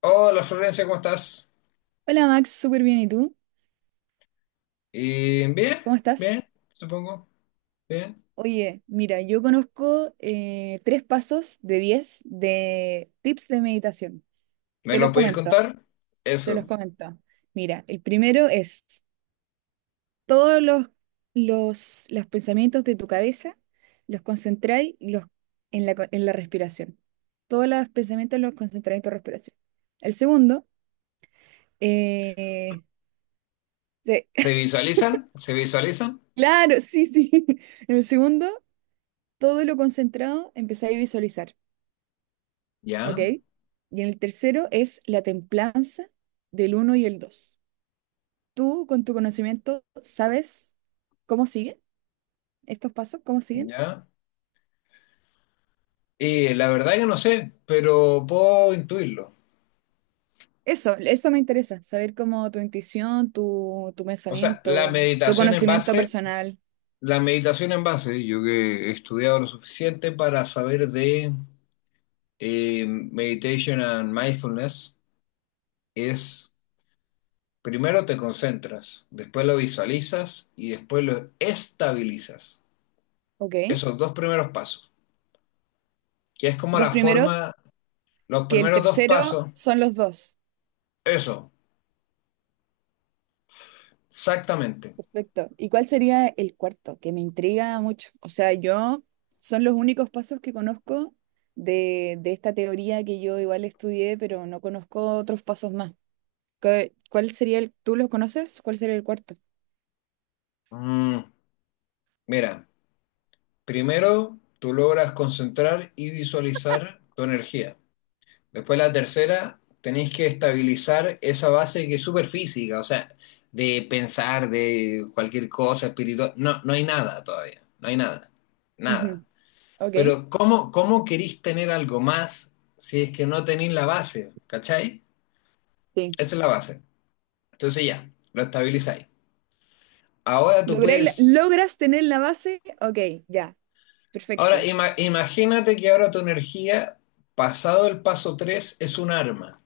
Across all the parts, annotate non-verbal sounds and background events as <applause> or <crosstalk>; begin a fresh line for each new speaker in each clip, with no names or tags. Hola Florencia, ¿cómo estás?
Hola Max, súper bien. ¿Y tú?
Y bien,
¿Cómo estás?
bien, supongo, bien.
Oye, mira, yo conozco tres pasos de diez de tips de meditación.
¿Me
Te
lo
los
podéis
comento,
contar?
te los
Eso.
comento. Mira, el primero es todos los, los pensamientos de tu cabeza los concentráis y los, en la, co- en la respiración. Todos los pensamientos los concentráis en tu respiración. El segundo, eh, de-
¿Se
<laughs>
visualizan? ¿Se visualizan?
claro, sí, sí. <laughs> El segundo, todo lo concentrado empezáis a visualizar. ¿Ok?
Ya,
Y en el tercero es la templanza del uno y el 2. Tú, con tu conocimiento, ¿sabes cómo siguen estos pasos? ¿Cómo siguen?
ya. Y la verdad que no sé, pero puedo intuirlo.
Eso me interesa, saber cómo tu intuición, tu
O sea, la
pensamiento, tu
meditación en
conocimiento
base,
personal.
la meditación en base, yo que he estudiado lo suficiente para saber de meditation and mindfulness, es primero te concentras, después lo visualizas y después lo estabilizas.
¿Ok?
Esos dos primeros pasos, que es como
Dos
la
primeros,
forma, los
que el
primeros dos
tercero
pasos,
son los dos.
eso, exactamente.
Perfecto. ¿Y cuál sería el cuarto? Que me intriga mucho. O sea, yo son los únicos pasos que conozco de esta teoría que yo igual estudié, pero no conozco otros pasos más. ¿Qué- ¿Cuál sería el, tú los conoces? ¿Cuál sería el cuarto?
Mm, Mira, primero tú logras concentrar y visualizar tu energía. Después la tercera, tenéis que estabilizar esa base que es súper física, o sea, de pensar, de cualquier cosa espiritual, no, no hay nada todavía, no hay nada, nada.
Ujú. Ok,
Pero ¿cómo queréis tener algo más si es que no tenéis la base? ¿Cachai?
sí.
Esa es la base. Entonces ya, lo estabilizáis. Ahora tú puedes,
¿Logras tener la base? Ok, ya,
ahora
perfecto.
imagínate que ahora tu energía, pasado el paso 3, es un arma.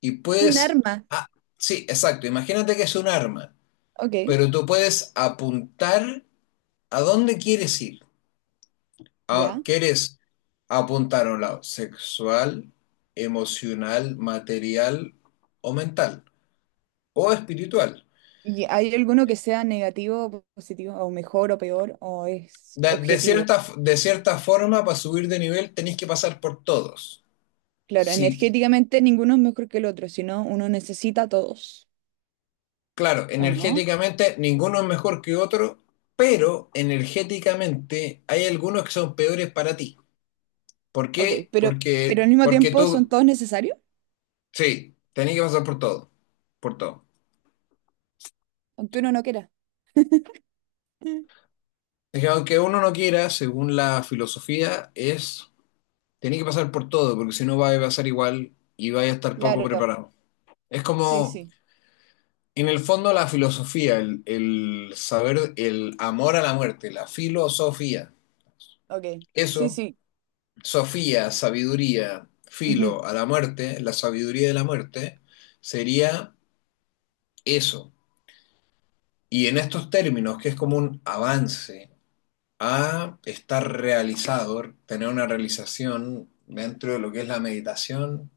Y
Un
puedes,
arma.
ah, sí, exacto, imagínate que es un arma,
Ok,
pero tú puedes apuntar a dónde quieres ir.
ya.
¿Quieres apuntar a un lado sexual, emocional, material o mental? O espiritual.
¿Y hay alguno que sea negativo, positivo, o mejor o peor, o es
De, de
objetivo?
cierta, de cierta forma, para subir de nivel, tenéis que pasar por todos.
Claro,
Si,
energéticamente ninguno es mejor que el otro, sino uno necesita a todos,
claro,
¿o no?
energéticamente ninguno es mejor que otro, pero energéticamente hay algunos que son peores para ti. ¿Por
Ok,
qué?
pero
Porque,
al mismo
porque
tiempo son
tú,
todos necesarios,
sí, tenés que pasar por todo, por todo.
aunque uno no quiera. Mm.
Es que aunque uno no quiera, según la filosofía, es, tenés que pasar por todo, porque si no va a pasar igual y vaya a estar poco
Claro,
preparado. Es
sí,
como,
sí,
en el fondo, la filosofía, el saber, el amor a la muerte, la filosofía.
ok, sí,
Eso
sí,
Sofía, sabiduría,
ujú.
filo a la muerte, la sabiduría de la muerte, sería eso. Y en estos términos, que es como un avance a estar realizado, tener una realización dentro de lo que es la meditación,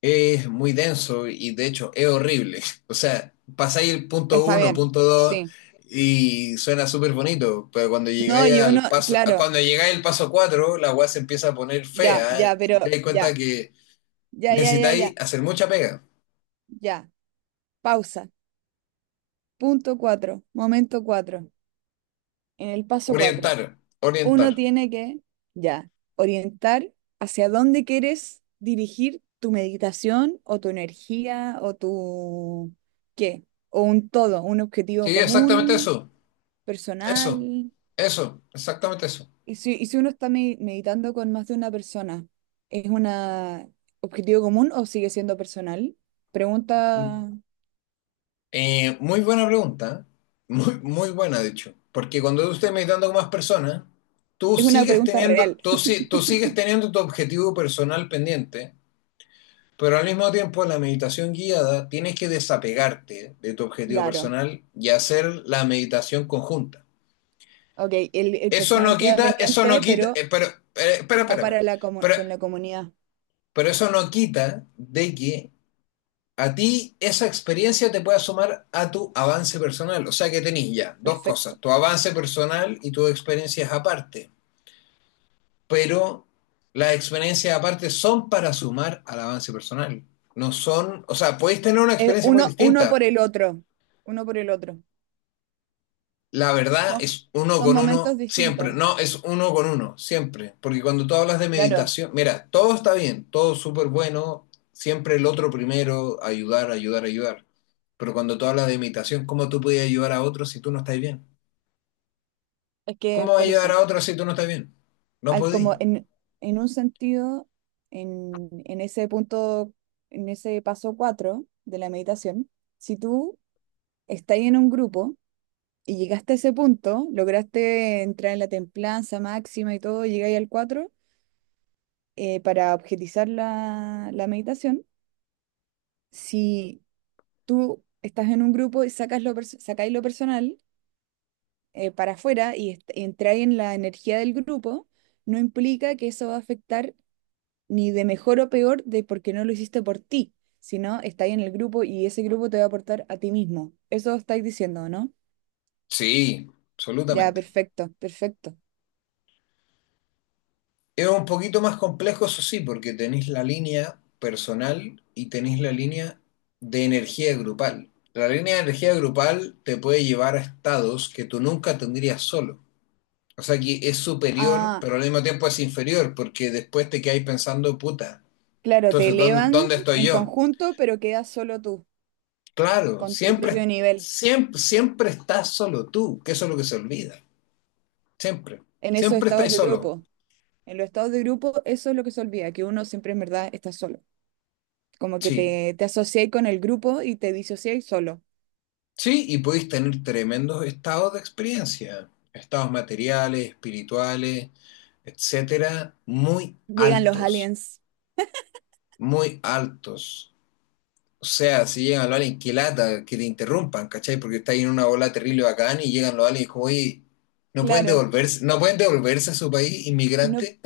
es muy denso y de hecho es horrible. <laughs> O sea, pasáis el punto
Está
uno,
bien,
punto dos
sí.
y suena súper bonito, pero cuando
No,
llegáis
y uno,
al paso,
claro,
cuando llegáis al paso cuatro, la weá se empieza a poner
ya,
fea
ya, pero
y te das cuenta
ya,
que
ya, ya, ya, ya,
necesitáis hacer mucha pega.
ya. Pausa, punto cuatro, momento cuatro, en el paso cuatro.
Orientar,
Uno
orientar.
tiene que, ya, orientar hacia dónde quieres dirigir tu meditación o tu energía o tu, ¿qué? O un todo, un
Sí,
objetivo
exactamente
común,
eso. Eso,
personal.
eso, exactamente eso.
Y si uno está meditando con más de una persona, ¿es un objetivo común o sigue siendo personal? Pregunta,
Muy buena pregunta. ¿Eh? Muy, muy buena, de hecho. Porque cuando tú estés meditando con más personas, tú
es una
sigues
pregunta
teniendo,
real,
tú, si- tú sigues teniendo tu objetivo personal pendiente, pero al mismo tiempo en la meditación guiada tienes que desapegarte de tu
<laughs>
objetivo
claro.
personal y hacer la meditación conjunta.
Ok, el
Eso no
personal queda
quita, eso no
pendiente,
quita,
pero
pero, espera,
va
espera, espera.
para la
Pero
con la comunidad.
Pero eso no quita de que a ti esa experiencia te pueda sumar a tu avance personal. O sea que tenés ya dos
Perfecto.
cosas, tu avance personal y tus experiencias aparte. Pero las experiencias aparte son para sumar al avance personal. No son, o sea, podéis tener una
Es
experiencia muy
uno, uno por
distinta.
el otro, uno por el otro.
La verdad
Son,
es uno
son
con
momentos
uno siempre.
distintos.
No, es uno con uno siempre. Porque cuando tú hablas de
Claro,
meditación, mira, todo está bien, todo súper bueno, siempre el otro primero, ayudar, ayudar, ayudar. Pero cuando tú hablas de meditación, ¿cómo tú podías ayudar a otros si tú no estás bien?
es que
¿Cómo vas a
por
ayudar
eso,
a otros si tú no estás bien? No
al como
podí.
en un sentido, en ese punto, en ese paso 4 de la meditación, si tú estás en un grupo y llegaste a ese punto, lograste entrar en la templanza máxima y todo, llegáis al 4 para objetizar la, la meditación, si tú estás en un grupo y sacas sacáis lo personal, para afuera y entrar en la energía del grupo, no implica que eso va a afectar ni de mejor o peor de porque no lo hiciste por ti, sino estáis en el grupo y ese grupo te va a aportar a ti mismo. Eso estáis diciendo, ¿no?
Sí,
Ya,
absolutamente.
perfecto, perfecto.
Es un poquito más complejo, eso sí, porque tenéis la línea personal y tenéis la línea de energía grupal. La línea de energía grupal te puede llevar a estados que tú nunca tendrías solo. O sea que es superior,
Ah,
pero al mismo tiempo es inferior, porque después te quedáis pensando, puta,
claro, te
entonces, ¿dónde,
elevan
dónde estoy
en
yo?
conjunto, pero quedas solo tú,
Claro,
con tu propio
siempre,
nivel,
siempre, siempre estás solo tú, que eso es lo que se olvida. Siempre,
en esos
siempre
estados
estás
de
solo.
grupo. En los estados de grupo, eso es lo que se olvida, que uno siempre en verdad está solo. Como que
Sí.
te asociáis con el grupo y te disociáis solo.
Sí, y podéis tener tremendos estados de experiencia, estados materiales, espirituales, etcétera, muy
Llegan los
altos,
aliens,
muy altos. O sea, si llegan los aliens, qué lata que te interrumpan, ¿cachai? Porque está ahí en una bola terrible bacán y llegan los aliens y como, oye, no pueden
claro.
devolverse, no pueden devolverse a su país
No,
inmigrante.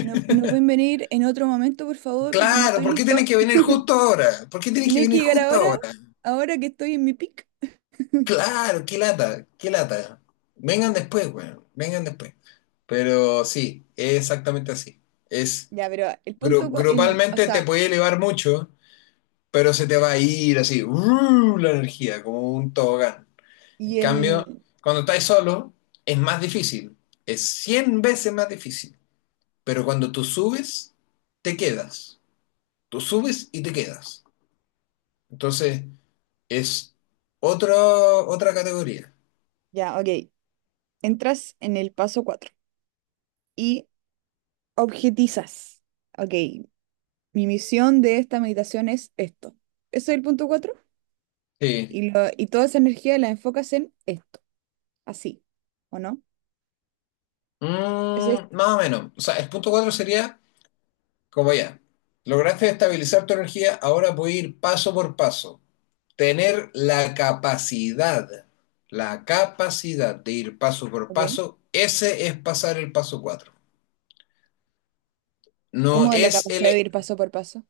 no, no pueden venir en otro momento, por favor, porque no
Claro,
estoy
¿por qué tienen
listo.
que venir justo ahora? ¿Por qué tienen que
Tenéis que
venir
llegar
justo
ahora,
ahora?
ahora que estoy en mi pic.
Claro, qué lata, qué lata. Vengan después, weón, vengan después. Pero sí, es exactamente así. Es
Ya, pero el punto, el, o
grupalmente te
sea,
puede elevar mucho, pero se te va a ir así, ¡uh! La energía, como un tobogán. En
y
cambio,
el,
cuando estás solo, es más difícil. Es 100 veces más difícil. Pero cuando tú subes, te quedas. Tú subes y te quedas. Entonces, es otra categoría.
ya, ok. Entras en el paso 4 y objetizas. Ok, mi misión de esta meditación es esto. Eso es el punto cuatro.
Sí.
Y, y toda esa energía la enfocas en esto, así, ¿o no? Es esto,
Más o menos. O sea, el punto 4 sería como ya. Lograste estabilizar tu energía, ahora puedes ir paso por paso. Tener la capacidad de ir paso por
ok.
paso, ese es pasar el paso cuatro. No
Como de la
es el.
capacidad de ir paso por paso,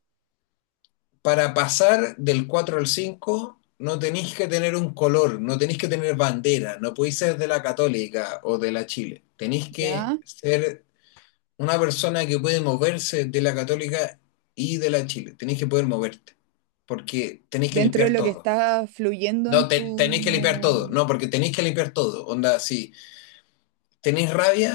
Para pasar del 4 al 5 no tenéis que tener un color, no tenéis que tener bandera, no podéis ser de la Católica o de la Chile. Tenéis que
¿ya?
ser una persona que puede moverse de la Católica y de la Chile. Tenéis que poder moverte. Porque tenéis que
Dentro de
limpiar
lo que
todo.
está fluyendo
No,
en
tenéis que limpiar todo.
tu,
No, porque tenéis que limpiar todo. Onda, si tenéis rabia,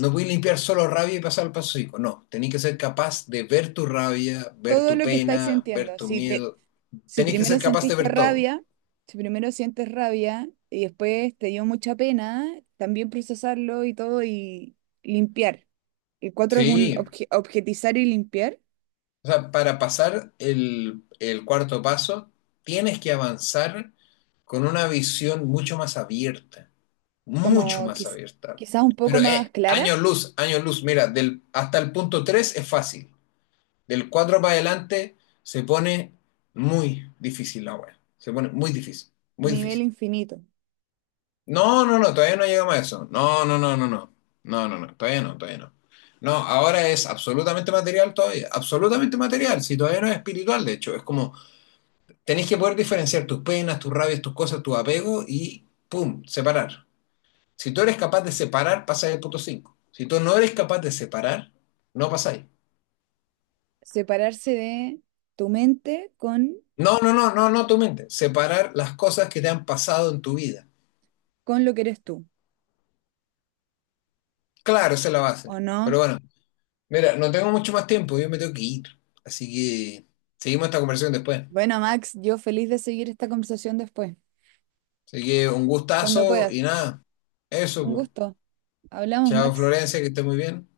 no podéis limpiar solo rabia y pasar al paso cinco. No, tenéis que ser capaz de ver tu rabia, ver
todo
tu
lo que estáis
pena, ver
sintiendo.
tu miedo.
Si
Tenéis que ser
primero
capaz de
sentiste
ver todo.
rabia, si primero sientes rabia y después te dio mucha pena, también procesarlo y todo y limpiar. El cuatro es un
Sí.
objetizar y limpiar,
O sea, para pasar el cuarto paso, tienes que avanzar con una visión mucho más abierta. Mucho
como
más
quizás
abierta.
quizás un poco
Pero
más clara,
años luz, mira, hasta el punto 3 es fácil. Del 4 para adelante se pone muy difícil la web. Se pone muy difícil, muy
nivel
difícil.
infinito.
No, no, no, todavía no llegamos a eso. No, no, no, no, no. No, no, no, todavía no, todavía no. No, ahora es absolutamente material todavía, absolutamente material, si todavía no es espiritual, de hecho, es como tenés que poder diferenciar tus penas, tus rabias, tus cosas, tu apego y, ¡pum!, separar. Si tú eres capaz de separar, pasáis el punto cinco. Si tú no eres capaz de separar, no pasáis.
Separarse de tu mente con,
No, no, no, no, no tu mente. Separar las cosas que te han pasado en tu vida.
con lo que eres tú,
Claro, esa es la base.
¿o
Pero
no?
bueno, mira, no tengo mucho más tiempo, yo me tengo que ir. Así que seguimos esta conversación después.
Bueno, Max, yo feliz de seguir esta conversación después.
Así que un
Cuando
gustazo y
puedas.
nada. Eso,
Un
pues.
gusto. Hablamos,
Chao
Max.
Florencia, que esté muy bien.